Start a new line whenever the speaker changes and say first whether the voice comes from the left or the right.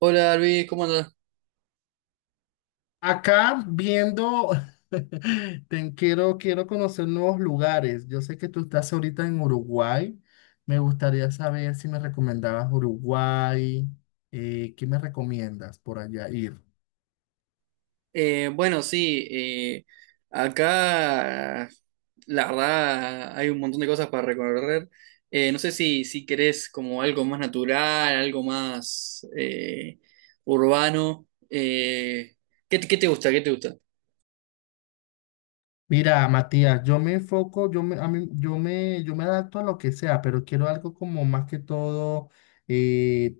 right: Hola Luis, ¿cómo andás?
left: Acá viendo, quiero conocer nuevos lugares. Yo sé que tú estás ahorita en Uruguay. Me gustaría saber si me recomendabas Uruguay. ¿qué me recomiendas por allá ir?
right: Bueno, sí, acá la verdad hay un montón de cosas para recorrer. No sé si querés como algo más natural, algo más urbano. ¿Qué te gusta? ¿Qué te gusta?
left: Mira, Matías, yo me enfoco, yo me adapto a lo que sea, pero quiero algo como más que todo, eh,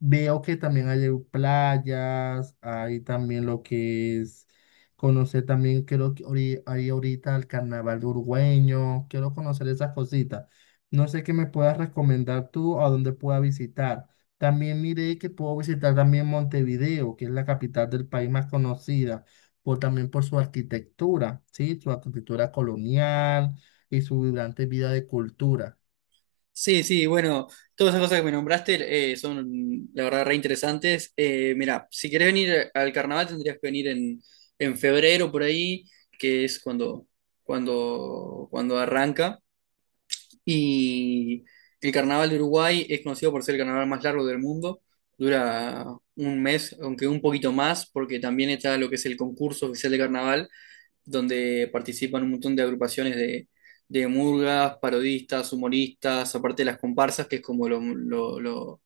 left: veo que también hay playas, hay también lo que es conocer también, creo que hay ahorita el carnaval uruguayo, quiero conocer esas cositas. No sé qué me puedas recomendar tú a dónde pueda visitar. También miré que puedo visitar también Montevideo, que es la capital del país más conocida por, también por su arquitectura, ¿sí? Su arquitectura colonial y su vibrante vida de cultura.
right: Sí, sí, bueno, todas esas cosas que me nombraste son, la verdad, re interesantes. Mira, si querés venir al carnaval tendrías que venir en febrero por ahí, que es cuando arranca. Y el carnaval de Uruguay es conocido por ser el carnaval más largo del mundo. Dura un mes, aunque un poquito más, porque también está lo que es el concurso oficial de carnaval donde participan un montón de agrupaciones de murgas, parodistas, humoristas, aparte de las comparsas, que es como lo, lo- lo-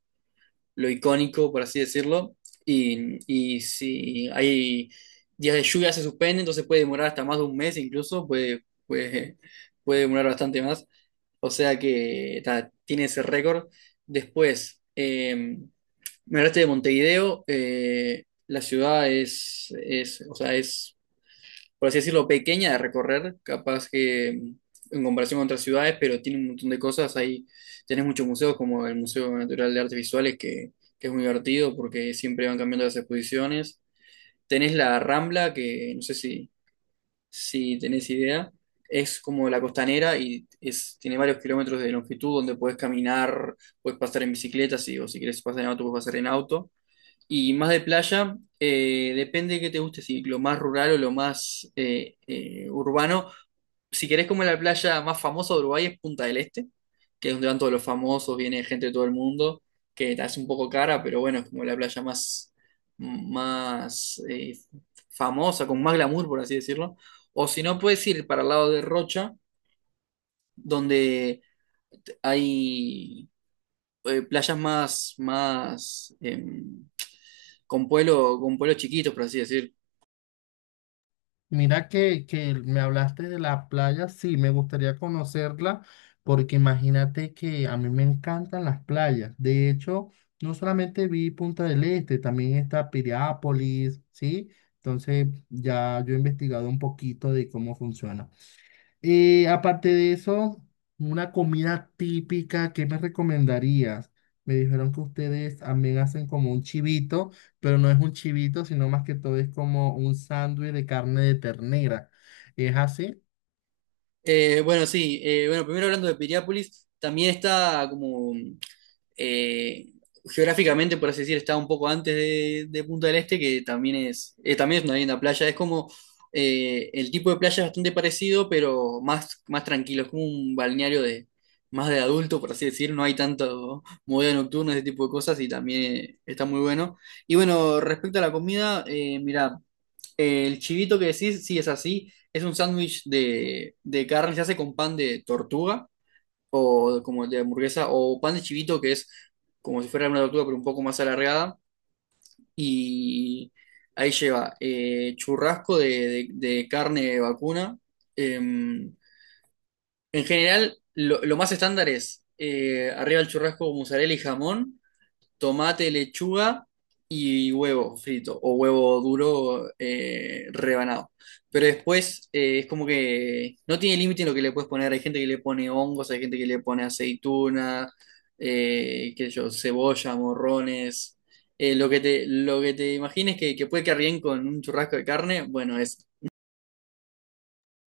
right: lo icónico, por así decirlo. Y si hay días de lluvia se suspende, entonces puede demorar hasta más de un mes incluso, puede demorar bastante más. O sea que ta, tiene ese récord. Después, me hablaste de Montevideo. La ciudad es, por así decirlo, pequeña de recorrer, capaz que en comparación con otras ciudades, pero tiene un montón de cosas. Ahí tenés muchos museos, como el Museo Natural de Artes Visuales, que es muy divertido porque siempre van cambiando las exposiciones. Tenés la Rambla, que no sé si tenés idea, es como la costanera y tiene varios kilómetros de longitud donde podés caminar, puedes pasar en bicicleta, si, o si querés pasar en auto, puedes pasar en auto. Y más de playa, depende de qué te guste, si lo más rural o lo más urbano. Si querés, como la playa más famosa de Uruguay es Punta del Este, que es donde van todos los famosos, viene gente de todo el mundo, que es un poco cara, pero bueno, es como la playa más, más famosa, con más glamour, por así decirlo. O si no, puedes ir para el lado de Rocha, donde hay playas más, más con pueblo, con pueblos chiquitos, por así decir.
left: Mira que me hablaste de la playa, sí, me gustaría conocerla, porque imagínate que a mí me encantan las playas. De hecho, no solamente vi Punta del Este, también está Piriápolis, ¿sí? Entonces ya yo he investigado un poquito de cómo funciona. Aparte de eso, una comida típica, ¿qué me recomendarías? Me dijeron que ustedes también hacen como un chivito, pero no es un chivito, sino más que todo es como un sándwich de carne de ternera. ¿Es así?
right: Bueno, sí, bueno, primero hablando de Piriápolis, también está como eh, geográficamente, por así decir, está un poco antes de Punta del Este, que también es una linda playa. Es como, el tipo de playa es bastante parecido, pero más, más tranquilo, es como un balneario de más de adulto, por así decir, no hay tanto movida nocturna, ese tipo de cosas, y también está muy bueno. Y bueno, respecto a la comida, mira, el chivito que decís, sí es así, es un sándwich de carne, se hace con pan de tortuga o como de hamburguesa o pan de chivito, que es como si fuera una tortuga pero un poco más alargada, y ahí lleva churrasco de- de carne de vacuna. En general lo más estándar es arriba el churrasco, mozzarella y jamón, tomate, lechuga y huevo frito o huevo duro, rebanado. Pero después, es como que no tiene límite en lo que le puedes poner. Hay gente que le pone hongos, hay gente que le pone aceituna, qué sé yo, cebolla, morrones. Lo que te imagines que puede quedar bien con un churrasco de carne, bueno, es.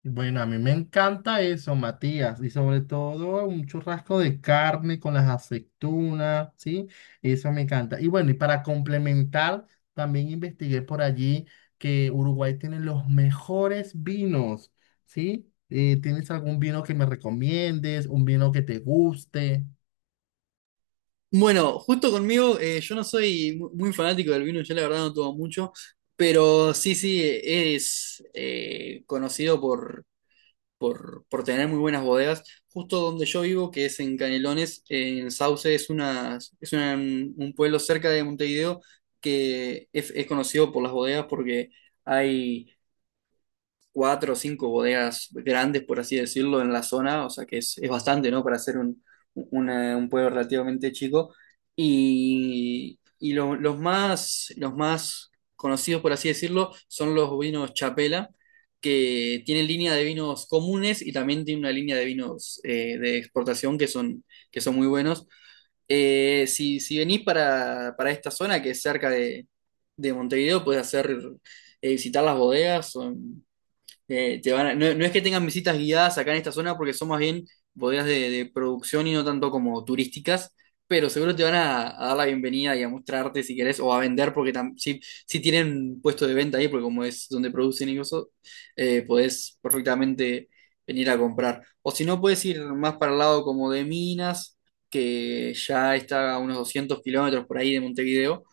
left: Bueno, a mí me encanta eso, Matías, y sobre todo un churrasco de carne con las aceitunas, ¿sí? Eso me encanta. Y bueno, y para complementar, también investigué por allí que Uruguay tiene los mejores vinos, ¿sí? ¿tienes algún vino que me recomiendes, un vino que te guste?
right: Bueno, justo conmigo, yo no soy muy fanático del vino, yo la verdad no tomo mucho, pero sí, sí, es, conocido por tener muy buenas bodegas. Justo donde yo vivo, que es en Canelones, en Sauce, un pueblo cerca de Montevideo que es conocido por las bodegas porque hay cuatro o cinco bodegas grandes, por así decirlo, en la zona, o sea que es bastante, ¿no? Para ser un pueblo relativamente chico. Y los más conocidos, por así decirlo, son los vinos Chapela, que tienen línea de vinos comunes y también tienen una línea de vinos, de exportación que son muy buenos. Si venís para esta zona que es cerca de Montevideo, puedes hacer, visitar las bodegas, o no, no es que tengan visitas guiadas acá en esta zona porque son más bien bodegas de producción y no tanto como turísticas, pero seguro te van a dar la bienvenida y a mostrarte si querés, o a vender porque si tienen puesto de venta ahí, porque como es donde producen y eso, podés perfectamente venir a comprar. O si no, podés ir más para el lado como de Minas, que ya está a unos 200 kilómetros por ahí de Montevideo,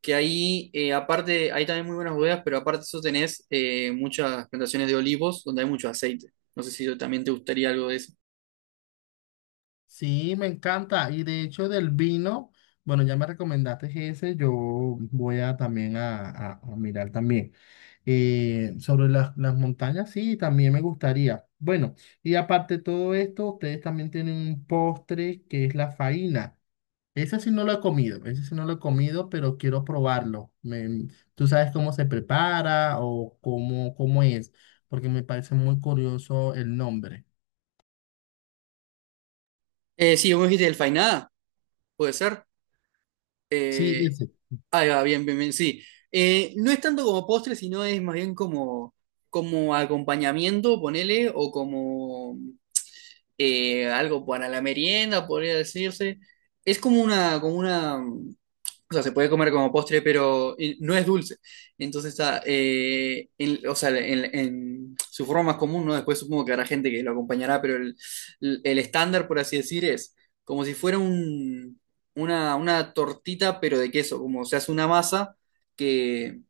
right: que ahí, aparte, hay también muy buenas bodegas, pero aparte de eso tenés, muchas plantaciones de olivos donde hay mucho aceite. No sé si también te gustaría algo de eso.
left: Sí, me encanta. Y de hecho del vino, bueno, ya me recomendaste ese, yo voy a también a mirar también. Sobre las montañas, sí, también me gustaría. Bueno, y aparte de todo esto, ustedes también tienen un postre que es la faina. Ese sí no lo he comido, ese sí no lo he comido, pero quiero probarlo. ¿Tú sabes cómo se prepara o cómo es? Porque me parece muy curioso el nombre.
right: Sí, vos dijiste del Fainada, puede ser.
left: Sí,
right: Eh,
left: ese.
right: ahí va, bien, bien, bien, sí. No es tanto como postre, sino es más bien como, como acompañamiento, ponele, o como, algo para la merienda, podría decirse. Es como una, como una. O sea, se puede comer como postre, pero no es dulce. Entonces está, o sea, en su forma más común, ¿no? Después supongo que habrá gente que lo acompañará, pero el estándar, por así decir, es como si fuera un, una tortita, pero de queso, como se hace una masa que,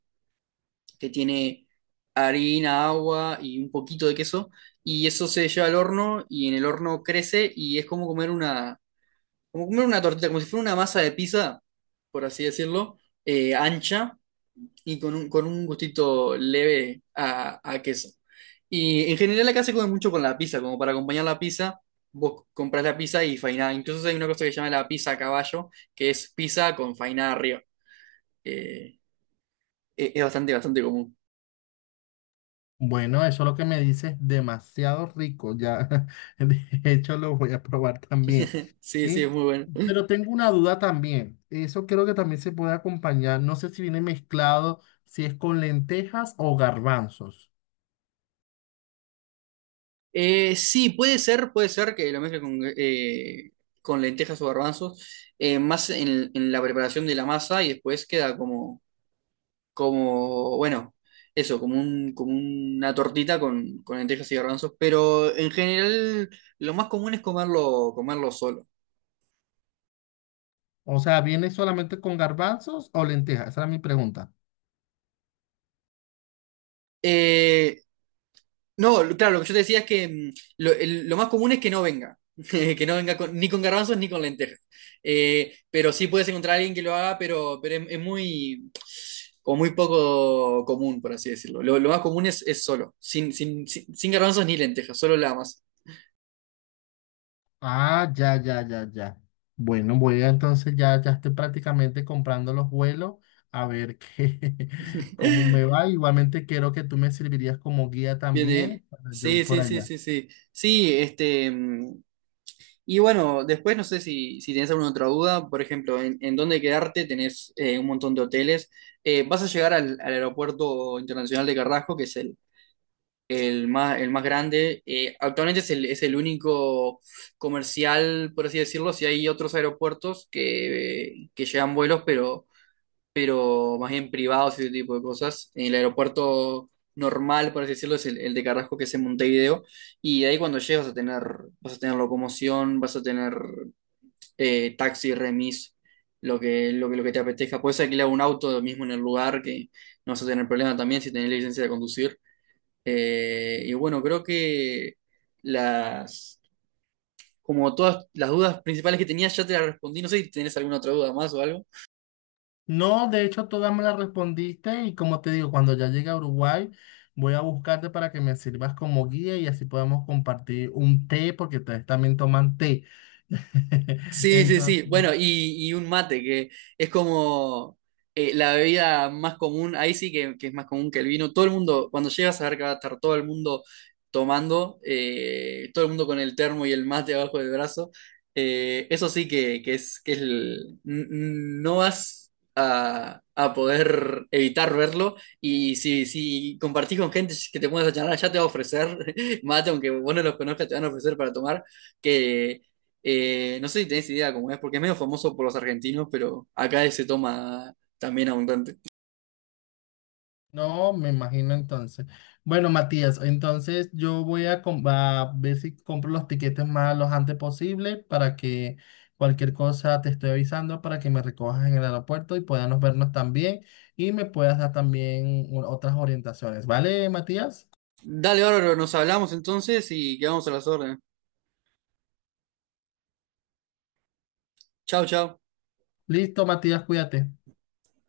right: que tiene harina, agua y un poquito de queso, y eso se lleva al horno y en el horno crece y es como comer una, como comer una tortilla, como si fuera una masa de pizza, por así decirlo, ancha y con un gustito leve a queso. Y en general acá se come mucho con la pizza, como para acompañar la pizza, vos compras la pizza y fainá. Incluso hay una cosa que se llama la pizza a caballo, que es pizza con fainá arriba. Eh, es bastante, bastante común.
left: Bueno, eso lo que me dices es demasiado rico. Ya de hecho lo voy a probar también.
right: Sí,
left: ¿Sí?
right: sí, es muy bueno.
left: Pero tengo una duda también, eso creo que también se puede acompañar, no sé si viene mezclado, si es con lentejas o garbanzos.
right: Sí, puede ser que lo mezcle con lentejas o garbanzos, más en la preparación de la masa y después queda como, como, bueno, eso, como un, como una tortita con lentejas y garbanzos, pero en general lo más común es comerlo solo.
left: O sea, ¿viene solamente con garbanzos o lentejas? Esa era mi pregunta.
right: Eh, No, claro, lo que yo te decía es que mm, lo más común es que no venga, que no venga ni con garbanzos ni con lentejas. Pero sí puedes encontrar a alguien que lo haga, pero es muy, como muy poco común, por así decirlo. Lo más común es solo, sin garbanzos ni lentejas, solo la masa.
left: Ah, ya, ya, ya, ya. Bueno, voy a entonces ya, ya estoy prácticamente comprando los vuelos a ver qué, cómo me va. Igualmente quiero que tú me servirías como guía
right: Bien,
left: también
right: bien.
left: para yo ir
right: Sí,
left: por
right: sí, sí,
left: allá.
right: sí, sí. Sí, este, mm, y bueno, después no sé si tenés alguna otra duda, por ejemplo, en dónde quedarte tenés, un montón de hoteles. Vas a llegar al aeropuerto internacional de Carrasco, que es el más grande. Actualmente es el único comercial, por así decirlo, si hay otros aeropuertos que llevan vuelos, pero más bien privados y ese tipo de cosas. El aeropuerto normal, por así decirlo, es el de Carrasco, que es en Montevideo. Y de ahí cuando llegas vas a tener locomoción, vas a tener, taxi, remis, lo que te apetezca. Puedes alquilar un auto lo mismo en el lugar que no vas a tener problema también si tenés licencia de conducir. Y bueno, creo que las, como todas las dudas principales que tenía ya te las respondí. No sé si tenés alguna otra duda más o algo.
left: No, de hecho, todas me las respondiste y como te digo, cuando ya llegue a Uruguay, voy a buscarte para que me sirvas como guía y así podamos compartir un té, porque ustedes también toman té.
right: Sí, sí,
left: Entonces,
right: sí. Bueno, y un mate, que es como, la bebida más común, ahí sí que es más común que el vino. Todo el mundo, cuando llegas a ver que va a estar todo el mundo tomando, todo el mundo con el termo y el mate abajo del brazo, eso sí que es, no vas a poder evitar verlo. Y si compartís con gente que te pones a charlar, ya te va a ofrecer mate, aunque vos no los conozcas, te van a ofrecer para tomar que, no sé si tenés idea cómo es, porque es medio famoso por los argentinos, pero acá se toma también abundante.
left: no, me imagino entonces. Bueno, Matías, entonces yo voy a, a ver si compro los tiquetes más lo antes posible para que cualquier cosa te estoy avisando para que me recojas en el aeropuerto y podamos vernos también y me puedas dar también otras orientaciones. ¿Vale, Matías?
right: Dale, bárbaro, nos hablamos entonces y quedamos a las órdenes. Chau, chau.
left: Listo, Matías, cuídate.